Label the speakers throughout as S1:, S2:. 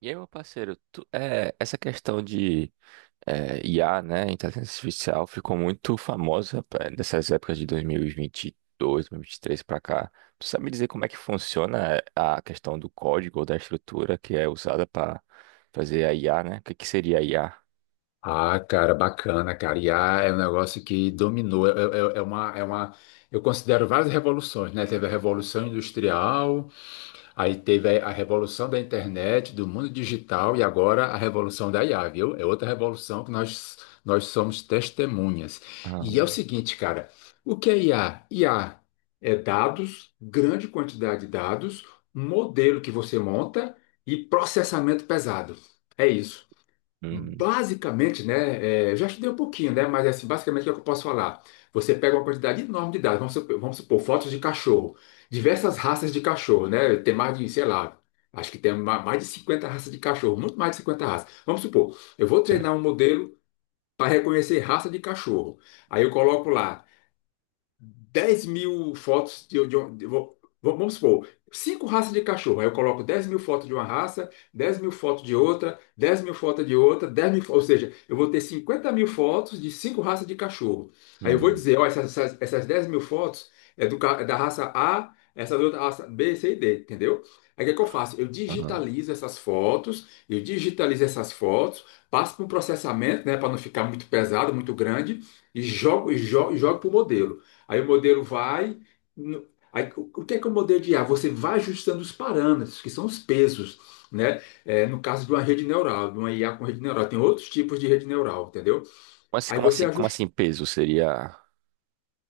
S1: E aí, meu parceiro, essa questão de IA, né, inteligência artificial, ficou muito famosa pá, nessas épocas de 2022, 2023 para cá. Tu sabe me dizer como é que funciona a questão do código ou da estrutura que é usada para fazer a IA, né? O que que seria a IA?
S2: Ah, cara, bacana, cara. IA é um negócio que dominou. Eu considero várias revoluções, né? Teve a Revolução Industrial, aí teve a Revolução da Internet, do mundo digital e agora a Revolução da IA, viu? É outra revolução que nós somos testemunhas.
S1: Ah.
S2: E é o seguinte, cara, o que é IA? IA é dados, grande quantidade de dados, um modelo que você monta e processamento pesado. É isso.
S1: Hum.
S2: Basicamente, né, eu já estudei um pouquinho, né, mas assim, basicamente o que é que eu posso falar? Você pega uma quantidade enorme de dados, vamos supor, fotos de cachorro, diversas raças de cachorro, né, tem mais de, sei lá, acho que tem mais de 50 raças de cachorro, muito mais de 50 raças. Vamos supor, eu vou
S1: É.
S2: treinar um modelo para reconhecer raça de cachorro. Aí eu coloco lá 10 mil fotos vamos supor, cinco raças de cachorro. Aí eu coloco 10 mil fotos de uma raça, 10 mil fotos de outra, 10 mil fotos de outra, ou seja, eu vou ter 50 mil fotos de cinco raças de cachorro. Aí eu vou
S1: Hum.
S2: dizer, ó, essas 10 mil fotos é da raça A, essa da outra raça B, C e D, entendeu? Aí o que é que eu faço? Eu
S1: Ah.
S2: digitalizo essas fotos, eu digitalizo essas fotos, passo para um processamento, né, para não ficar muito pesado, muito grande, e jogo para o modelo. Aí o modelo vai. Aí, o que é o modelo de IA? Você vai ajustando os parâmetros, que são os pesos, né? No caso de uma rede neural, de uma IA com rede neural, tem outros tipos de rede neural, entendeu?
S1: Como assim,
S2: Aí
S1: como
S2: você
S1: assim, como
S2: ajusta.
S1: assim peso seria?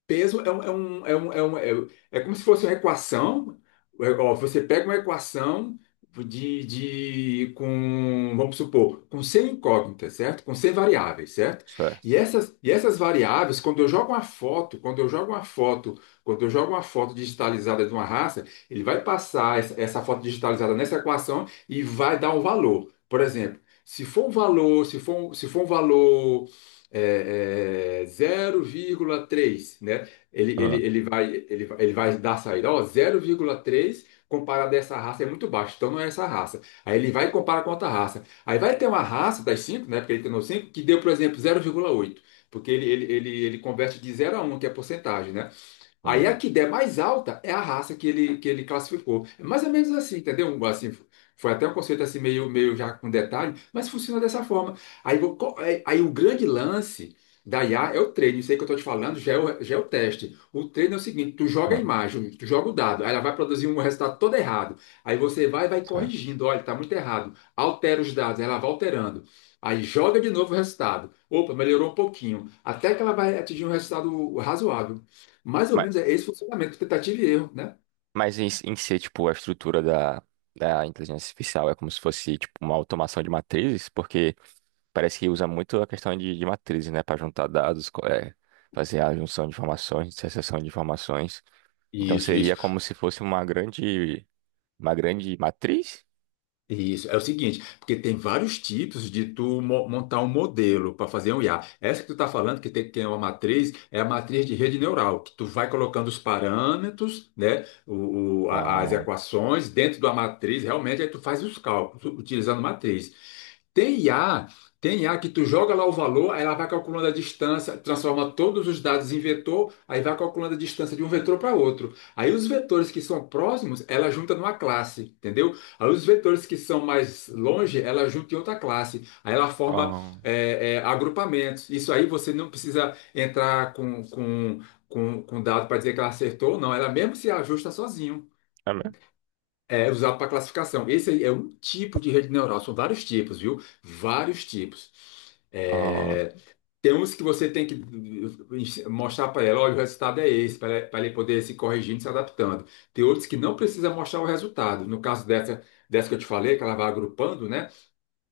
S2: Peso é um, é como se fosse uma equação. É, ó, você pega uma equação de com, vamos supor, com 100 incógnitas, certo? Com 100 variáveis, certo?
S1: Certo.
S2: E essas variáveis, quando eu jogo uma foto digitalizada de uma raça, ele vai passar essa foto digitalizada nessa equação e vai dar um valor. Por exemplo, se for um valor 0,3, né? Ele, ele,
S1: Ah.
S2: ele vai, ele, vai- ele vai dar a saída, ó, 0,3 comparado a essa raça é muito baixo, então não é essa raça. Aí ele vai e compara com outra raça. Aí vai ter uma raça das cinco, né, porque ele treinou 5 que deu, por exemplo, 0,8, porque ele converte de zero a um, que é a porcentagem, né? Aí a
S1: Hum.
S2: que der mais alta é a raça que ele classificou. É mais ou menos assim, entendeu? Assim, foi até um conceito assim meio, meio já com detalhe, mas funciona dessa forma. Aí, o grande lance da IA é o treino. Isso aí que eu estou te falando já é o teste. O treino é o seguinte, tu joga a
S1: Ah.
S2: imagem, tu joga o dado, aí ela vai produzir um resultado todo errado. Aí você vai
S1: Certo.
S2: corrigindo, olha, está muito errado. Altera os dados, ela vai alterando. Aí joga de novo o resultado. Opa, melhorou um pouquinho. Até que ela vai atingir um resultado razoável. Mais ou menos é esse funcionamento, tentativa e erro, né?
S1: Mas em si, tipo, a estrutura da inteligência artificial é como se fosse, tipo, uma automação de matrizes, porque parece que usa muito a questão de matrizes, né, para juntar dados, fazer a junção de informações, dissociação de informações. Então
S2: Isso,
S1: seria
S2: isso,
S1: como se fosse uma grande matriz?
S2: isso. É o seguinte, porque tem vários tipos de tu montar um modelo para fazer um IA. Essa que tu está falando, que tem que é uma matriz, é a matriz de rede neural, que tu vai colocando os parâmetros, né, as
S1: Ah.
S2: equações dentro da matriz, realmente, aí tu faz os cálculos utilizando matriz. Tem I a tem I a que tu joga lá o valor, aí ela vai calculando a distância, transforma todos os dados em vetor, aí vai calculando a distância de um vetor para outro. Aí os vetores que são próximos, ela junta numa classe, entendeu? Aí os vetores que são mais longe, ela junta em outra classe. Aí ela forma
S1: Ah,
S2: agrupamentos. Isso aí você não precisa entrar com dado para dizer que ela acertou, não. Ela mesmo se ajusta sozinho.
S1: é mesmo?
S2: É usado para classificação. Esse aí é um tipo de rede neural, são vários tipos, viu? Vários tipos.
S1: Ah.
S2: É, Tem uns que você tem que mostrar para ela, olha, o resultado é esse, pra ela poder se corrigindo, e se adaptando. Tem outros que não precisa mostrar o resultado. No caso dessa que eu te falei, que ela vai agrupando, né?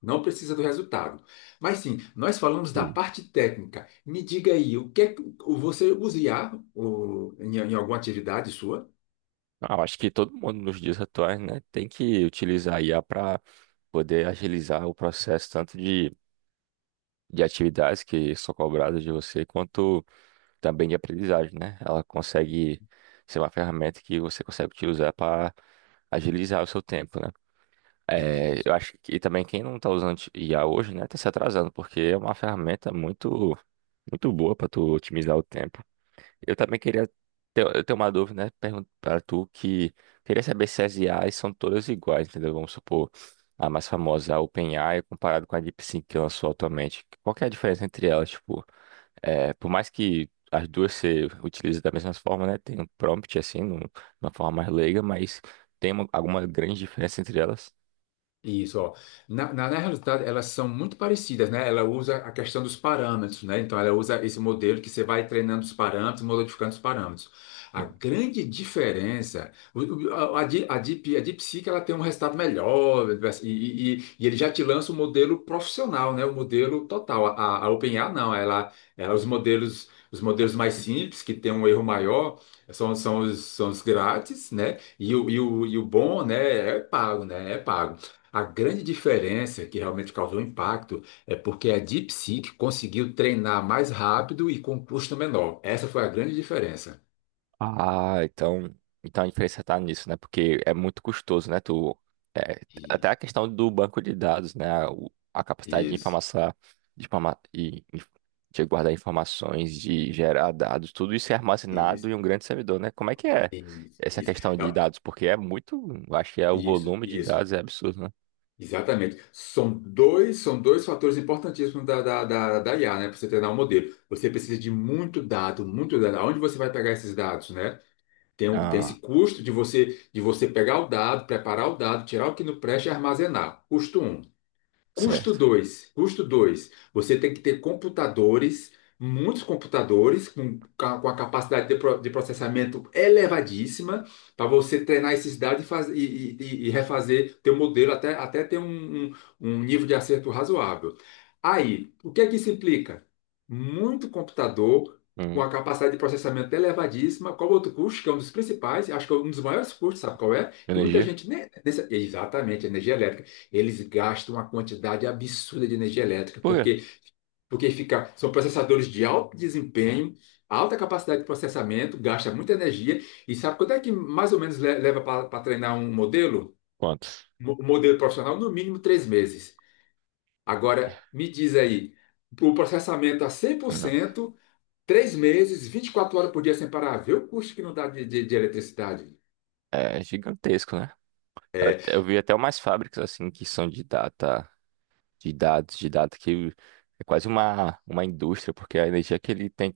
S2: Não precisa do resultado. Mas sim, nós falamos da
S1: Hum.
S2: parte técnica. Me diga aí, o que é que você usa IA em alguma atividade sua?
S1: Ah, eu acho que todo mundo nos dias atuais, né, tem que utilizar a IA para poder agilizar o processo tanto de atividades que são cobradas de você, quanto também de aprendizagem, né? Ela consegue ser uma ferramenta que você consegue utilizar para agilizar o seu tempo, né? É, eu acho que também quem não está usando I a hoje, né, tá se atrasando, porque é uma ferramenta muito, muito boa para tu otimizar o tempo. Eu também eu tenho uma dúvida, né, para tu que queria saber se as IAs são todas iguais, entendeu? Vamos supor a mais famosa, a OpenAI, comparado com a DeepSeek que lançou atualmente. Qual que é a diferença entre elas? Tipo, por mais que as duas se utilizem da mesma forma, né? Tem um prompt assim, numa forma mais leiga, mas tem alguma grande diferença entre elas.
S2: Isso, ó. Na realidade, elas são muito parecidas, né? Ela usa a questão dos parâmetros, né? Então, ela usa esse modelo que você vai treinando os parâmetros, modificando os parâmetros. A
S1: Hum.
S2: grande diferença, a DeepSeek, ela tem um resultado melhor e ele já te lança o modelo profissional, né? O modelo total. A OpenAI, não. Ela, os modelos mais simples, que tem um erro maior, são os grátis, né? E o bom, né? É pago, né? É pago. A grande diferença que realmente causou impacto é porque a DeepSeek conseguiu treinar mais rápido e com custo menor. Essa foi a grande diferença.
S1: Ah, então a diferença tá nisso, né? Porque é muito custoso, né? É,
S2: E-
S1: até a questão do banco de dados, né? A capacidade de
S2: Isso,
S1: informação, de, informa- e- e- de guardar informações, de gerar dados, tudo isso é armazenado
S2: isso,
S1: em um grande servidor, né? Como é que é
S2: isso,
S1: essa
S2: isso,
S1: questão de
S2: É,
S1: dados? Porque é muito, eu acho que é o
S2: isso,
S1: volume de
S2: isso,
S1: dados é absurdo, né?
S2: exatamente. São dois fatores importantíssimos da IA, né? Para você treinar um modelo. Você precisa de muito dado, muito dado. Aonde você vai pegar esses dados, né? Tem esse
S1: Ah,
S2: custo de você pegar o dado, preparar o dado, tirar o que não presta e armazenar. Custo um. Custo
S1: certo.
S2: dois custo dois Você tem que ter computadores, muitos computadores, com a capacidade de processamento elevadíssima, para você treinar esses dados e refazer teu modelo até ter um nível de acerto razoável. Aí, o que é que isso implica? Muito computador com a
S1: Hum.
S2: capacidade de processamento elevadíssima. Qual outro custo, que é um dos principais, acho que é um dos maiores custos, sabe qual é? Que muita
S1: Energia?
S2: gente nem. Exatamente, energia elétrica, eles gastam uma quantidade absurda de energia elétrica,
S1: Por quê?
S2: porque fica, são processadores de alto desempenho, alta capacidade de processamento, gasta muita energia, e sabe quanto é que mais ou menos leva para treinar um modelo?
S1: Quantos?
S2: Um modelo profissional, no mínimo 3 meses. Agora, me diz aí, o processamento a cem por
S1: Nossa.
S2: cento, 3 meses, 24 horas por dia sem parar, vê o custo que não dá de eletricidade.
S1: É gigantesco, né? Eu vi até umas fábricas assim que são de data, de dados, de data que é quase uma indústria, porque a energia que ele tem,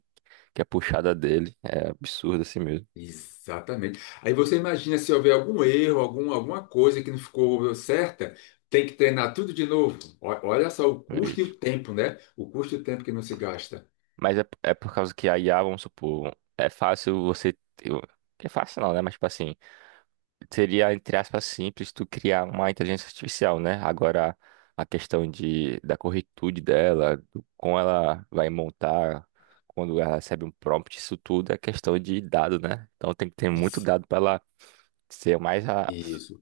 S1: que é puxada dele, é absurda assim mesmo.
S2: Exatamente. Aí você imagina se houver algum erro, algum, alguma coisa que não ficou certa, tem que treinar tudo de novo. Olha só o
S1: Mas
S2: custo e o tempo, né? O custo e o tempo que não se gasta.
S1: mas é por causa que a IA, vamos supor, é fácil você. É fácil não, né? Mas tipo assim. Seria, entre aspas, simples tu criar uma inteligência artificial, né? Agora, a questão da corretude dela, do como ela vai montar, quando ela recebe um prompt, isso tudo é questão de dado, né? Então tem que ter muito
S2: Isso,
S1: dado para ela ser mais a,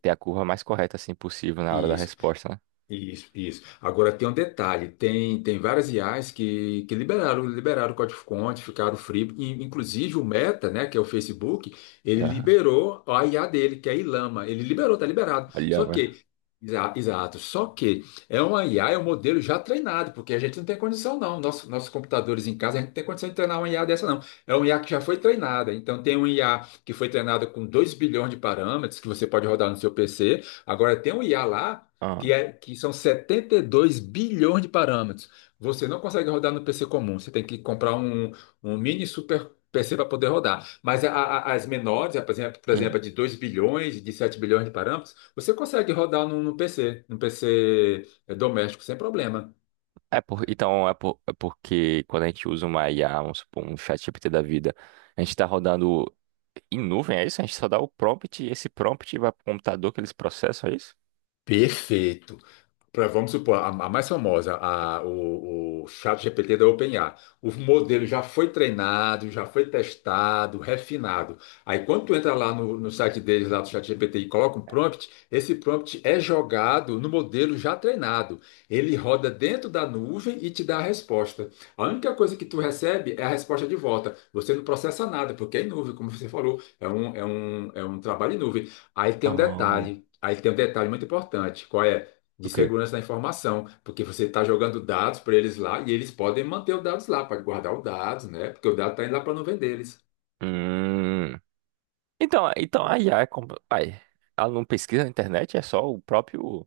S1: ter a curva mais correta assim possível na hora da
S2: isso.
S1: resposta, né?
S2: Isso, isso. Agora tem um detalhe, tem várias IAs que liberaram o código-fonte, ficaram free, e, inclusive o Meta, né, que é o Facebook, ele
S1: Aham.
S2: liberou a IA dele, que é a Llama, ele liberou, tá liberado.
S1: Olha,
S2: Só
S1: mano.
S2: que, exato, só que é uma IA, é um modelo já treinado, porque a gente não tem condição não. Nossos computadores em casa, a gente não tem condição de treinar uma IA dessa não. É uma IA que já foi treinada, então tem uma IA que foi treinada com 2 bilhões de parâmetros, que você pode rodar no seu PC. Agora tem um IA lá que,
S1: Aham.
S2: é, que são 72 bilhões de parâmetros. Você não consegue rodar no PC comum, você tem que comprar um mini super PC para poder rodar. Mas as menores, por exemplo, a de 2 bilhões, de 7 bilhões de parâmetros, você consegue rodar no PC doméstico, sem problema.
S1: Então, é porque quando a gente usa uma IA, vamos supor, um ChatGPT da vida, a gente está rodando em nuvem, é isso? A gente só dá o prompt e esse prompt vai para o computador que eles processam, é isso?
S2: Perfeito. Vamos supor, a mais famosa, a, o GPT da OpenAI. O modelo já foi treinado, já foi testado, refinado. Aí quando tu entra lá no site deles, lá do ChatGPT, e coloca um prompt, esse prompt é jogado no modelo já treinado. Ele roda dentro da nuvem e te dá a resposta. A única coisa que tu recebe é a resposta de volta. Você não processa nada, porque é em nuvem, como você falou. É um trabalho em nuvem. Aí tem um
S1: Ah,
S2: detalhe. Aí tem um detalhe muito importante. Qual é? De
S1: ok.
S2: segurança da informação, porque você está jogando dados para eles lá e eles podem manter os dados lá, para guardar os dados, né? Porque o dado está indo lá para não nuvem deles.
S1: Hum, então a IA é como. Ai, ela não pesquisa na internet, é só o próprio.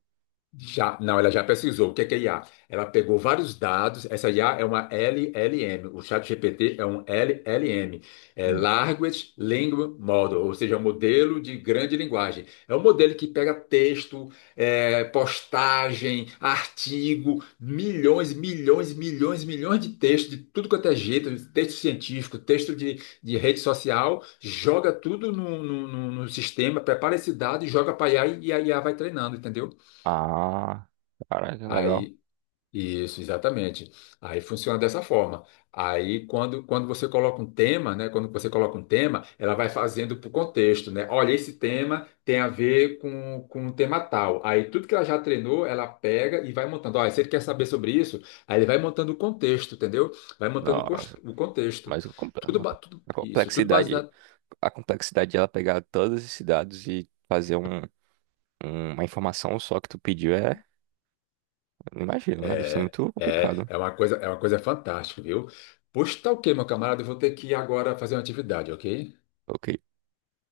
S2: Já, não, ela já pesquisou. O que é IA? Ela pegou vários dados. Essa IA é uma LLM. O ChatGPT é um LLM. É
S1: Hum.
S2: Large Language Model, ou seja, é um modelo de grande linguagem. É um modelo que pega texto, postagem, artigo, milhões, milhões, milhões, milhões de textos, de tudo quanto é jeito, texto científico, texto de rede social, joga tudo no sistema, prepara esse dado e joga para IA e a IA vai treinando, entendeu?
S1: Ah, caraca, legal.
S2: Aí isso, exatamente. Aí funciona dessa forma. Aí, quando você coloca um tema, né? Quando você coloca um tema, ela vai fazendo para o contexto, né? Olha, esse tema tem a ver com um tema tal. Aí, tudo que ela já treinou, ela pega e vai montando. Olha, se ele quer saber sobre isso, aí ele vai montando o contexto, entendeu? Vai montando o cons-
S1: Nossa,
S2: o contexto.
S1: mas
S2: Tudo
S1: a
S2: isso, tudo
S1: complexidade.
S2: baseado.
S1: A complexidade de ela pegar todos esses dados e fazer um. Uma informação só que tu pediu é. Não imagino, né? Deve ser
S2: É,
S1: muito
S2: é,
S1: complicado.
S2: é uma coisa, é uma coisa fantástica, viu? Pois tá ok, meu camarada, eu vou ter que ir agora fazer uma atividade, ok?
S1: Ok.